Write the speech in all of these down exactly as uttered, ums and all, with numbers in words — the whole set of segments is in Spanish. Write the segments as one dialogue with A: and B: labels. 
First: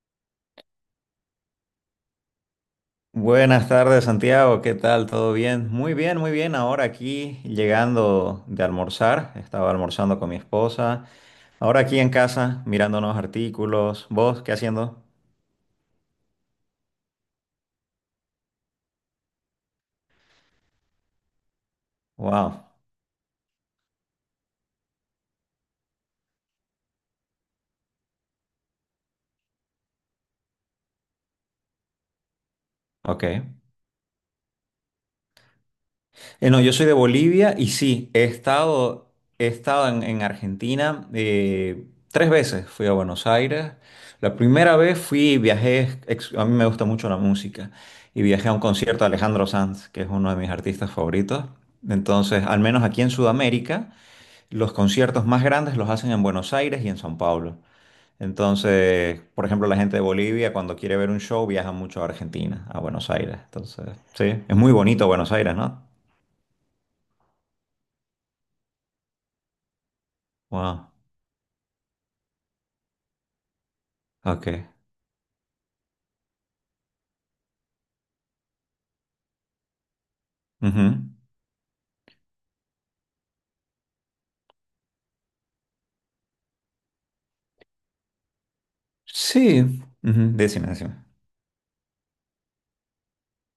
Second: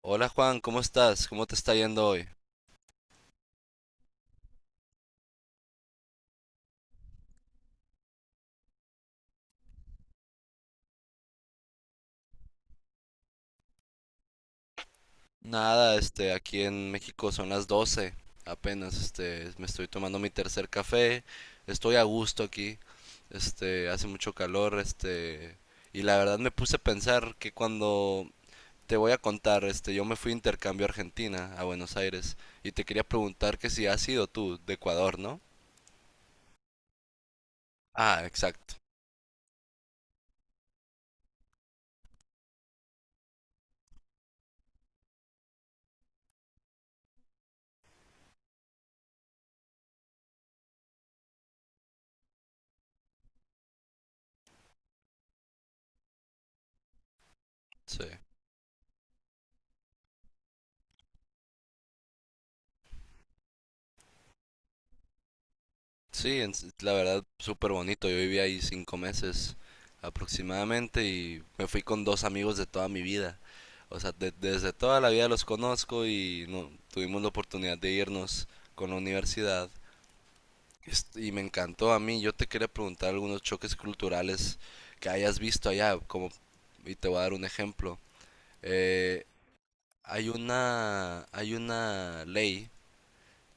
A: Hola Juan, ¿cómo estás? ¿Cómo te está yendo hoy?
B: Buenas tardes, Santiago. ¿Qué tal? ¿Todo bien? Muy bien, muy bien. Ahora aquí llegando de almorzar. Estaba almorzando con mi esposa. Ahora aquí en casa mirando unos artículos. ¿Vos qué haciendo?
A: Nada, este, aquí en México son las doce. apenas, este, me estoy tomando mi tercer café, estoy a gusto
B: Wow.
A: aquí, este, hace mucho calor, este, y la verdad me puse a pensar que cuando te voy a contar, este, yo me fui de intercambio a Argentina, a Buenos Aires, y te quería
B: Ok.
A: preguntar que si has sido tú de Ecuador, ¿no?
B: Eh, no, yo soy de Bolivia y sí,
A: Ah,
B: he
A: exacto,
B: estado, he estado en, en Argentina eh, tres veces. Fui a Buenos Aires. La primera vez fui, viajé, ex- a mí me gusta mucho la música y viajé a un concierto de Alejandro Sanz, que es uno de mis artistas favoritos. Entonces, al menos aquí en Sudamérica, los conciertos más grandes los hacen en Buenos Aires y en São Paulo.
A: sí.
B: Entonces, por ejemplo, la gente de Bolivia cuando quiere ver un show viaja mucho a Argentina, a Buenos Aires. Entonces, sí, es muy bonito Buenos Aires, ¿no?
A: Sí, en- s- la verdad, súper bonito. Yo viví ahí cinco meses
B: Wow.
A: aproximadamente y me fui con dos amigos de toda mi vida. O sea, de-
B: Ok.
A: desde toda la vida los conozco y no, tuvimos la oportunidad de irnos con la universidad.
B: Ujú.
A: Est- Y me encantó a mí. Yo te quería preguntar algunos choques culturales que hayas visto allá, como, y te voy a dar un ejemplo. Eh,
B: Sí.
A: hay
B: Ujú, decime, decime.
A: una, hay una ley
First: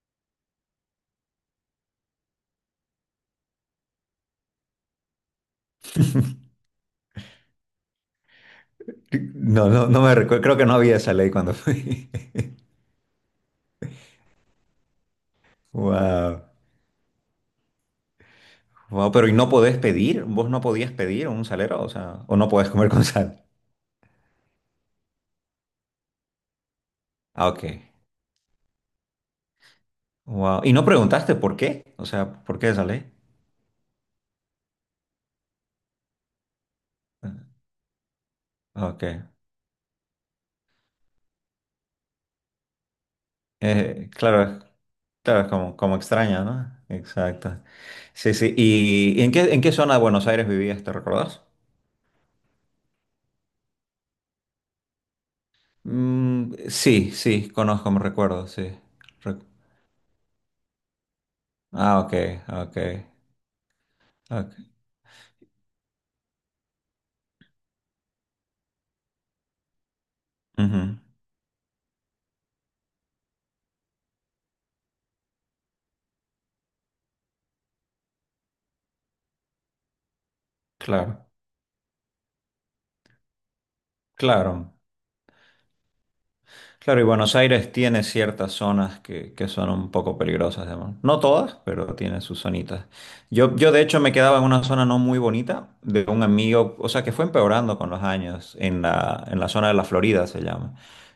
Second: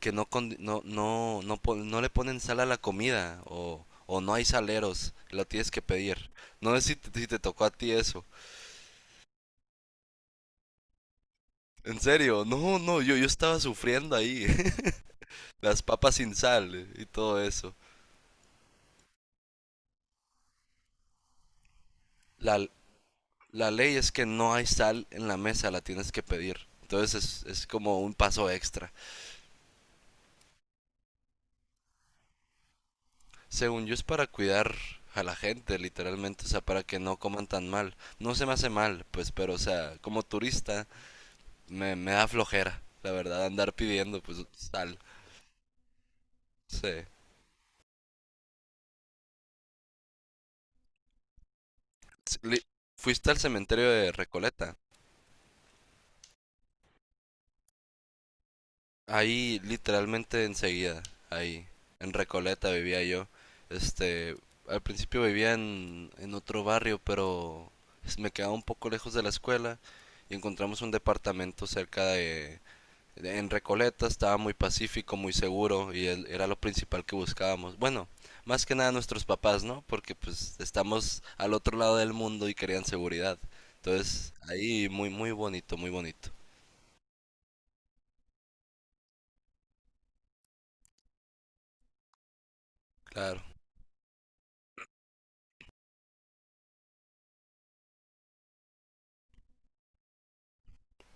A: que no, con- no, no, no, pon- no le ponen sal a la comida o, o no hay saleros, lo tienes que pedir. No sé si te, si te tocó a ti eso.
B: No, no, no me recuerdo. Creo que no había esa ley cuando
A: En
B: fui.
A: serio, no, no, yo, yo estaba sufriendo ahí. Las papas sin
B: Wow.
A: sal eh, y todo eso.
B: Wow, pero ¿y no podés pedir? ¿Vos no podías pedir un salero? O sea, ¿o no
A: La,
B: podés comer con sal?
A: la ley es que no hay sal en la mesa, la tienes que pedir. Entonces es,
B: Ah, ok.
A: es como un paso extra.
B: Wow. ¿Y no preguntaste por qué? O sea, ¿por qué esa ley?
A: Según yo es para cuidar a la gente, literalmente, o sea, para que no coman tan mal. No se me hace
B: Ah, ok.
A: mal, pues, pero, o sea, como turista, me, me da flojera, la verdad, andar
B: Eh,
A: pidiendo, pues
B: claro, es-
A: sal.
B: claro, es como, como extraña, ¿no?
A: Sí.
B: Exacto. Sí, sí. ¿Y en qué, en qué zona de Buenos Aires vivías? ¿Te recordás?
A: Sí, li- Fuiste al cementerio de Recoleta.
B: Mm, sí, sí, conozco, me recuerdo, sí.
A: Ahí, literalmente enseguida, ahí,
B: Ah,
A: en
B: ok,
A: Recoleta
B: ok,
A: vivía yo. Este,
B: ok.
A: al principio vivía en, en otro barrio, pero s- me quedaba un poco lejos de la escuela y encontramos
B: Ujú,
A: un departamento cerca de. En Recoleta estaba muy pacífico, muy seguro y él- era lo principal que buscábamos. Bueno, más que nada nuestros papás, ¿no? Porque pues estamos
B: claro,
A: al otro lado del mundo y querían seguridad. Entonces,
B: claro.
A: ahí muy, muy bonito, muy bonito.
B: Claro, y Buenos Aires tiene ciertas zonas que, que son un poco peligrosas, digamos. No todas, pero tiene sus zonitas.
A: Claro.
B: Yo, yo de hecho me quedaba en una zona no muy bonita de un amigo, o sea, que fue empeorando con los años, en la, en la zona de la Florida se llama,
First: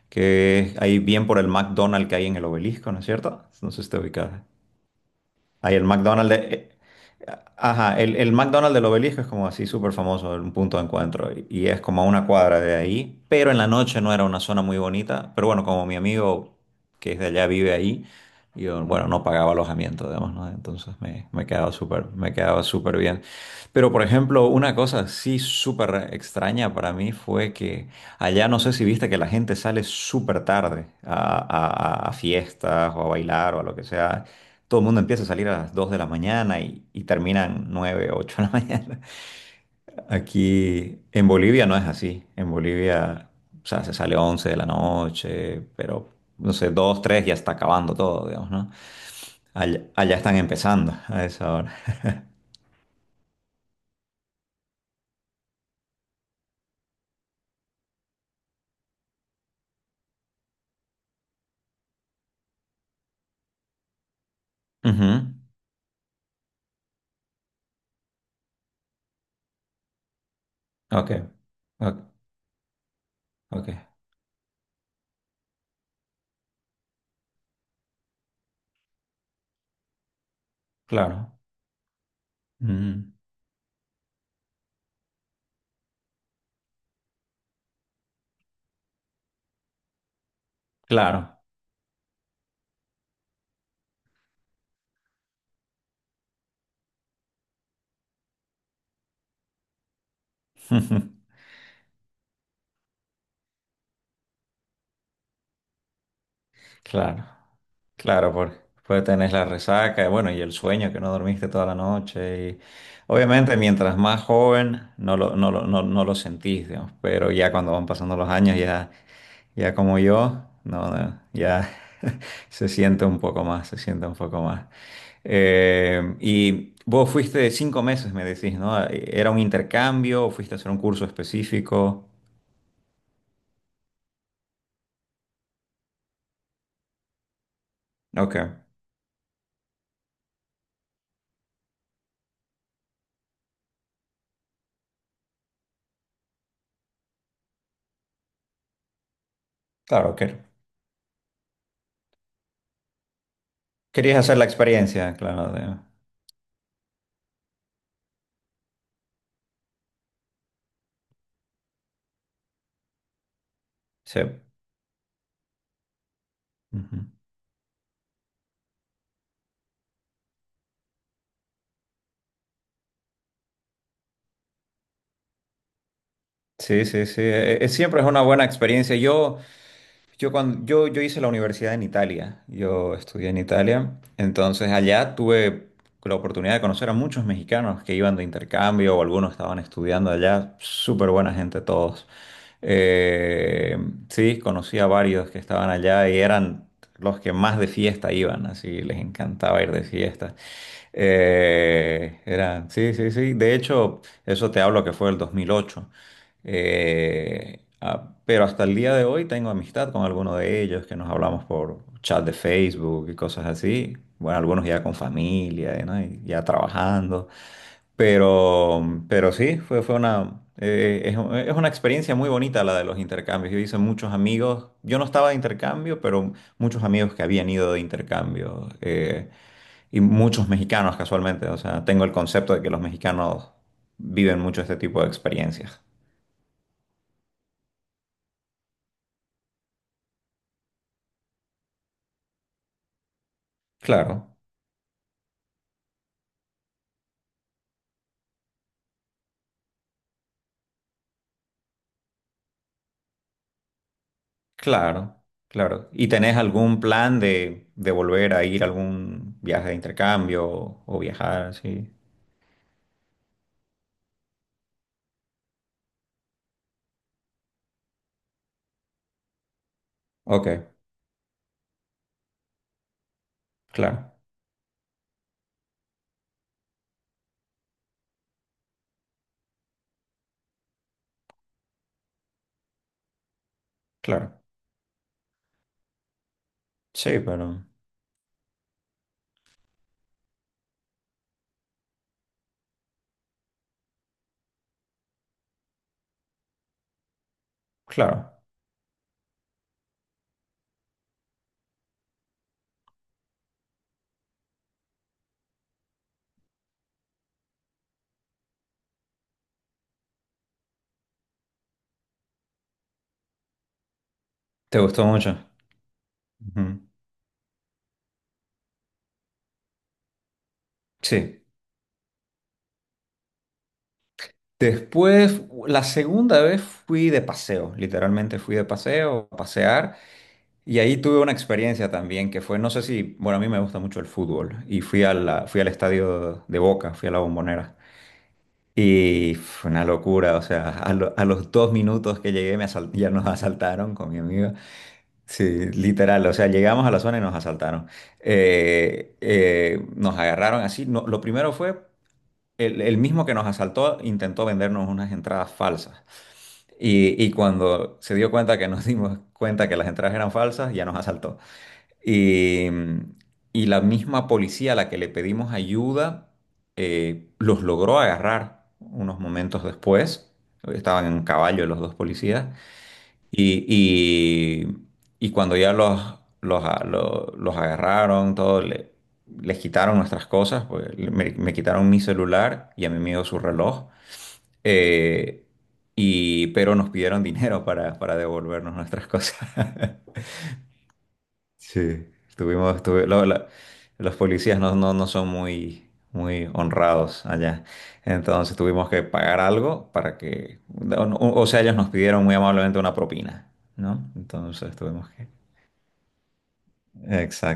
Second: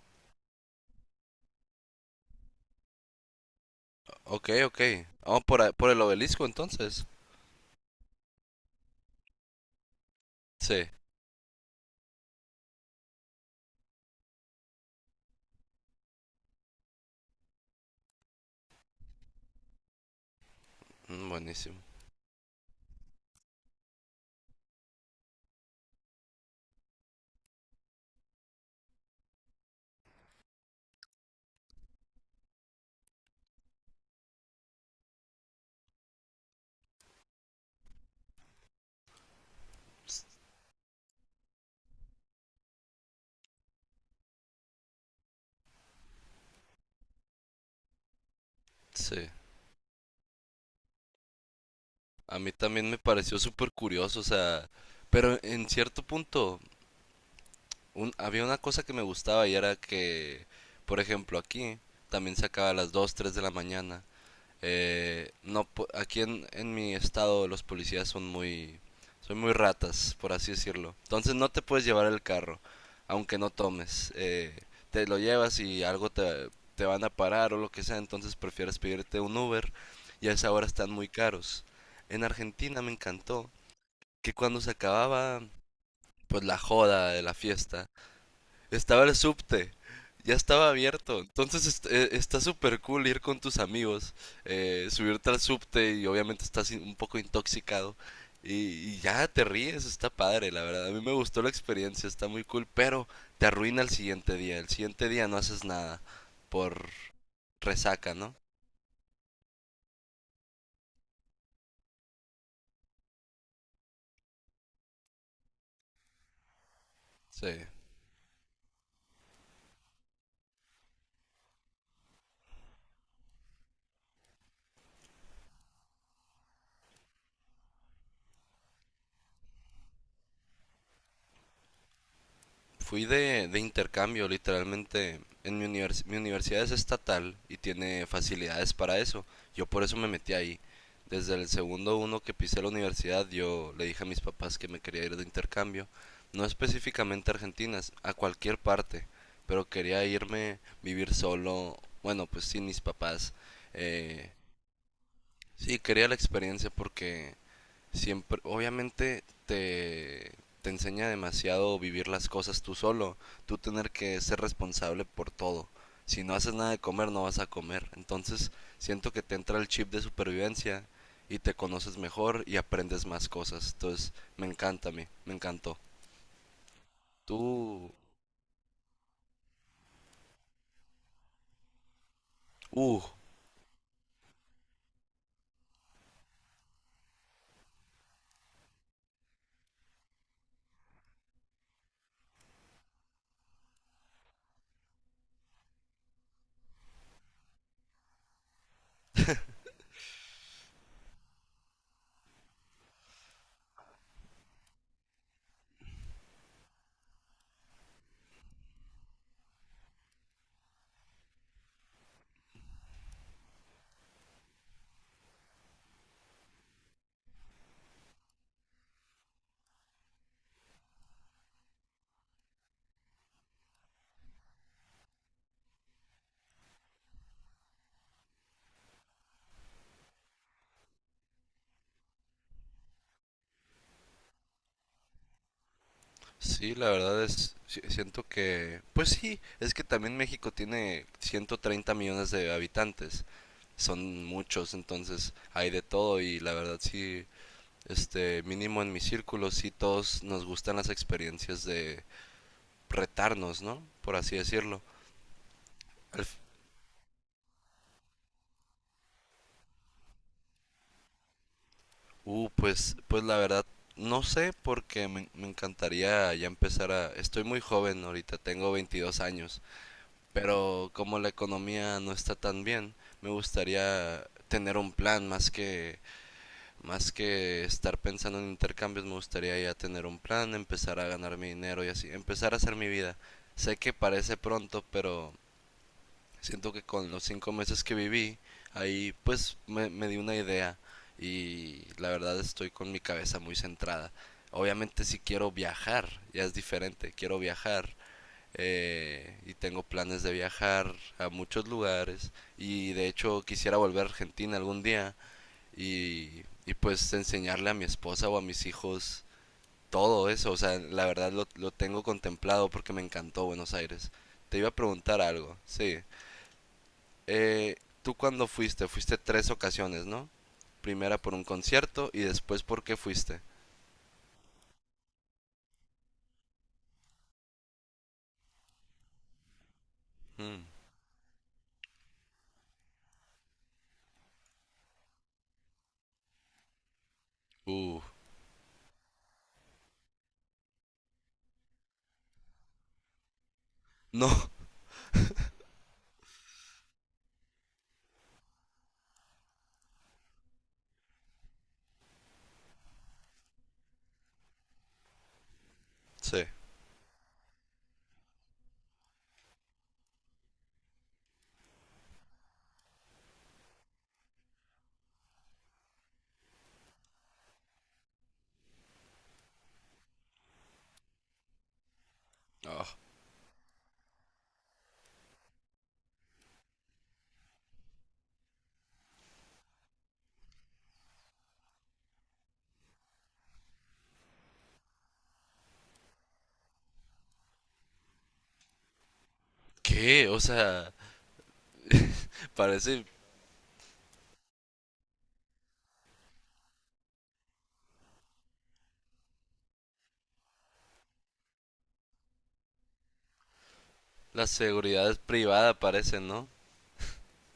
B: que es ahí bien por el McDonald's que hay en el obelisco, ¿no es cierto? No sé si te ubicas.
A: Ok, ok. Vamos por, a-
B: Ahí el
A: por el
B: McDonald's de
A: obelisco
B: eh,
A: entonces.
B: ajá, el, el McDonald's del Obelisco es como así súper famoso, un punto de
A: Sí,
B: encuentro, y y es como a una cuadra de ahí, pero en la noche no era una zona muy bonita, pero bueno, como mi amigo que es de allá vive ahí, yo, bueno, no pagaba alojamiento, digamos, ¿no? Entonces me,
A: Mm,
B: me quedaba
A: buenísimo.
B: súper, me quedaba súper bien. Pero, por ejemplo, una cosa sí súper extraña para mí fue que allá no sé si viste que la gente sale súper tarde a, a a- a fiestas o a bailar o a lo que sea. Todo el mundo empieza a salir a las dos de la mañana y, y terminan nueve ocho de la mañana.
A: S-
B: Aquí en Bolivia no es así. En Bolivia, o sea, se sale once de la noche, pero no sé, dos tres ya está acabando todo, digamos, ¿no?
A: Sí,
B: Allá, allá están empezando a esa hora.
A: a mí también me pareció súper curioso, o sea, pero en cierto punto. Un- había una cosa que me gustaba y era que, por ejemplo, aquí también se acaba a las dos tres de la mañana.
B: Ujú.
A: Eh, no, po- aquí en, en mi estado los policías son muy, son muy, ratas, por así decirlo.
B: Ok,
A: Entonces no te puedes
B: ok,
A: llevar el carro, aunque no
B: ok,
A: tomes. Eh, te lo llevas y algo te, te van a parar o lo que sea, entonces prefieres pedirte un Uber y a esa hora están muy
B: claro.
A: caros. En Argentina me
B: Mm,
A: encantó que cuando se acababa pues la joda de la fiesta, estaba el subte, ya estaba abierto.
B: claro,
A: Entonces est- eh, está súper cool ir con tus amigos, eh, subirte al subte y obviamente estás in- un poco intoxicado. Y, y ya te ríes, está padre, la verdad. A mí me gustó la experiencia, está muy cool, pero te arruina el siguiente día. El siguiente día no haces nada por
B: claro.
A: resaca,
B: Claro,
A: ¿no?
B: porque pues tenés la resaca, y bueno, y el sueño que no dormiste toda la noche. Y obviamente, mientras más joven, no lo, no lo, no, no lo sentís, digamos, pero
A: Sí.
B: ya cuando van pasando los años, ya, ya como yo, no, no, ya se siente un poco más, se siente un poco más. Eh, y vos fuiste cinco meses, me decís, ¿no? ¿Era un intercambio o fuiste a hacer un curso específico?
A: Fui de, de intercambio, literalmente. En mi, univers- mi universidad es estatal y tiene
B: Ok,
A: facilidades para eso. Yo por eso me metí ahí. Desde el segundo uno que pisé la universidad, yo le dije a mis papás que me quería ir de intercambio. No específicamente a Argentina, a cualquier parte. Pero quería
B: claro, que
A: irme, vivir solo. Bueno, pues sin mis papás.
B: querías
A: Eh,
B: hacer la experiencia, claro,
A: sí,
B: de-
A: quería la experiencia porque siempre, obviamente te, te enseña demasiado vivir las cosas tú solo, tú tener que
B: sí.
A: ser responsable por todo. Si no haces nada de
B: Ujú.
A: comer, no vas a comer. Entonces, siento que te entra el chip de supervivencia y te conoces mejor y aprendes más cosas. Entonces, me encanta a mí, me encantó.
B: Sí, sí, sí.
A: Tú,
B: E- e- siempre es una buena experiencia. Yo, yo, cuando, yo, yo hice la universidad en Italia. Yo
A: uh,
B: estudié en Italia. Entonces allá tuve la oportunidad de conocer a muchos mexicanos que iban de intercambio o algunos estaban estudiando allá. Súper buena gente todos. Eh, sí, conocí a varios que estaban allá y eran los que más de fiesta iban. Así les encantaba ir de fiesta. Eh, era, sí, sí, sí. De hecho, eso te hablo que fue el dos mil ocho. Eh, ah, pero hasta el día de hoy tengo amistad con algunos de ellos que nos hablamos por chat de Facebook y cosas así. Bueno, algunos ya con familia, ¿no? Y ya trabajando. Pero, pero sí, fue, fue una, eh, es, un- es una experiencia muy bonita la de los intercambios. Yo hice muchos amigos, yo no estaba de intercambio, pero muchos amigos que habían ido de intercambio eh, y muchos mexicanos casualmente. O sea, tengo el concepto de que los mexicanos viven mucho este tipo de experiencias.
A: sí, la verdad es, si- siento que, pues sí, es que también México tiene ciento treinta millones de habitantes. Son
B: Claro,
A: muchos, entonces hay de todo y la verdad sí, este, mínimo en mi círculo, sí todos nos gustan las experiencias de retarnos, ¿no? Por así decirlo.
B: claro, claro. ¿Y
A: Al- f-
B: tenés algún plan de, de volver a ir a algún viaje de intercambio o, o viajar así?
A: Uh, pues, pues la verdad, no sé porque me, me encantaría ya empezar a. Estoy muy joven ahorita, tengo veintidós años,
B: Ok,
A: pero como la economía no está tan bien, me
B: claro,
A: gustaría tener un plan más que Más que estar pensando en intercambios, me gustaría ya tener un plan, empezar a ganar mi dinero y así, empezar a hacer mi vida. Sé que parece
B: claro.
A: pronto, pero siento que con
B: Sí,
A: los cinco
B: pero
A: meses que viví, ahí pues me, me di una idea y la verdad estoy con mi cabeza muy centrada. Obviamente si quiero viajar, ya es diferente, quiero viajar
B: claro.
A: eh, y tengo planes de viajar a muchos lugares y de hecho quisiera volver a Argentina algún día y, y pues enseñarle a mi esposa o a mis hijos todo eso. O sea, la verdad lo, lo tengo contemplado porque me encantó Buenos Aires. Te iba a
B: ¿Te gustó
A: preguntar
B: mucho?
A: algo, sí.
B: Ujú.
A: Eh, ¿Tú cuándo fuiste? Fuiste tres ocasiones, ¿no? Primera por
B: Sí.
A: un concierto y después por qué fuiste.
B: Después, la segunda vez fui de paseo, literalmente fui de paseo, a pasear,
A: Mm.
B: y ahí tuve una experiencia también que fue, no sé si, bueno, a mí me gusta mucho el fútbol, y fui a la- fui al estadio de Boca, fui a la Bombonera.
A: Uh,
B: Y fue una locura, o sea, a, lo- a los dos minutos que llegué me asal- ya nos asaltaron con mi
A: no,
B: amiga. Sí, literal, o sea, llegamos a la zona y nos asaltaron. Eh, eh, nos agarraron así. No, lo primero fue, el, el mismo que nos asaltó intentó vendernos unas entradas falsas.
A: sí.
B: Y, y cuando se dio cuenta que nos dimos cuenta que las entradas eran falsas, ya nos asaltó. Eh, y la misma policía a la que le pedimos ayuda eh, los logró agarrar unos momentos después. Estaban en caballo los dos policías.
A: Ah,
B: Y, y- y cuando ya los, los, a- lo- los agarraron, todo, le- les quitaron nuestras cosas, pues, le- me, me quitaron mi celular y a mi amigo su reloj. eh, y, pero nos pidieron dinero para, para devolvernos nuestras cosas.
A: ¿Qué? O sea,
B: Sí, estuvimos,
A: parece
B: estuve, la- la- los policías no, no, no son muy, muy honrados allá. Entonces tuvimos que pagar algo para que, o, o sea, ellos nos pidieron muy amablemente una propina, ¿no?
A: la
B: Entonces tuvimos
A: seguridad
B: que...
A: privada, parece, ¿no?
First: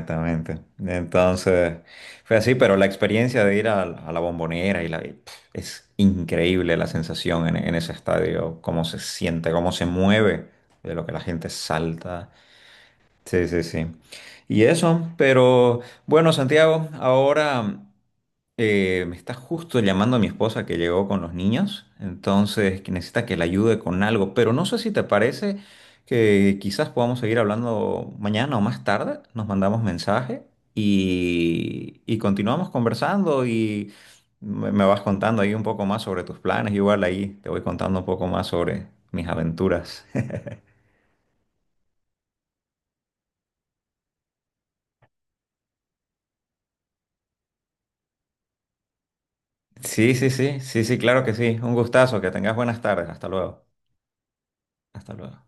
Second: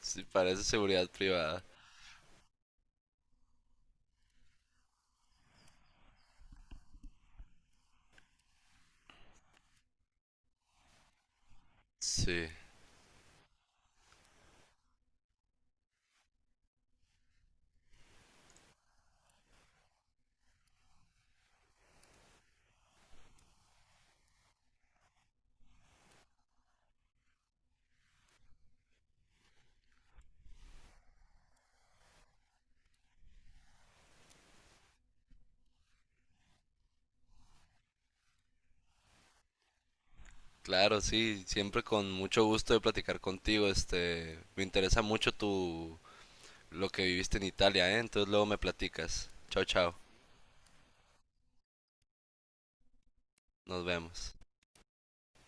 A: Sí, parece seguridad privada.
B: Entonces fue así, pero la experiencia de ir a, a la Bombonera y la, y, pf, es increíble la sensación en, en ese estadio, cómo se siente, cómo se mueve, de lo que la gente salta.
A: Sí.
B: Sí, sí, sí. Y eso, pero bueno, Santiago, ahora eh, me está justo llamando mi esposa que llegó con los niños, entonces que necesita que la ayude con algo, pero no sé si te parece que quizás podamos seguir hablando mañana o más tarde, nos mandamos mensaje y, y continuamos conversando y me, me vas contando ahí un poco más sobre tus planes, igual ahí te voy contando un poco más sobre mis aventuras.
A: Claro, sí, siempre con mucho gusto de platicar contigo. Este, me interesa mucho tu lo que viviste en Italia, ¿eh? Entonces luego me platicas. Chao, chao.
B: Sí, sí, sí, sí, sí, claro que sí. Un gustazo, que tengas buenas tardes. Hasta luego.
A: Nos vemos.
B: Hasta luego.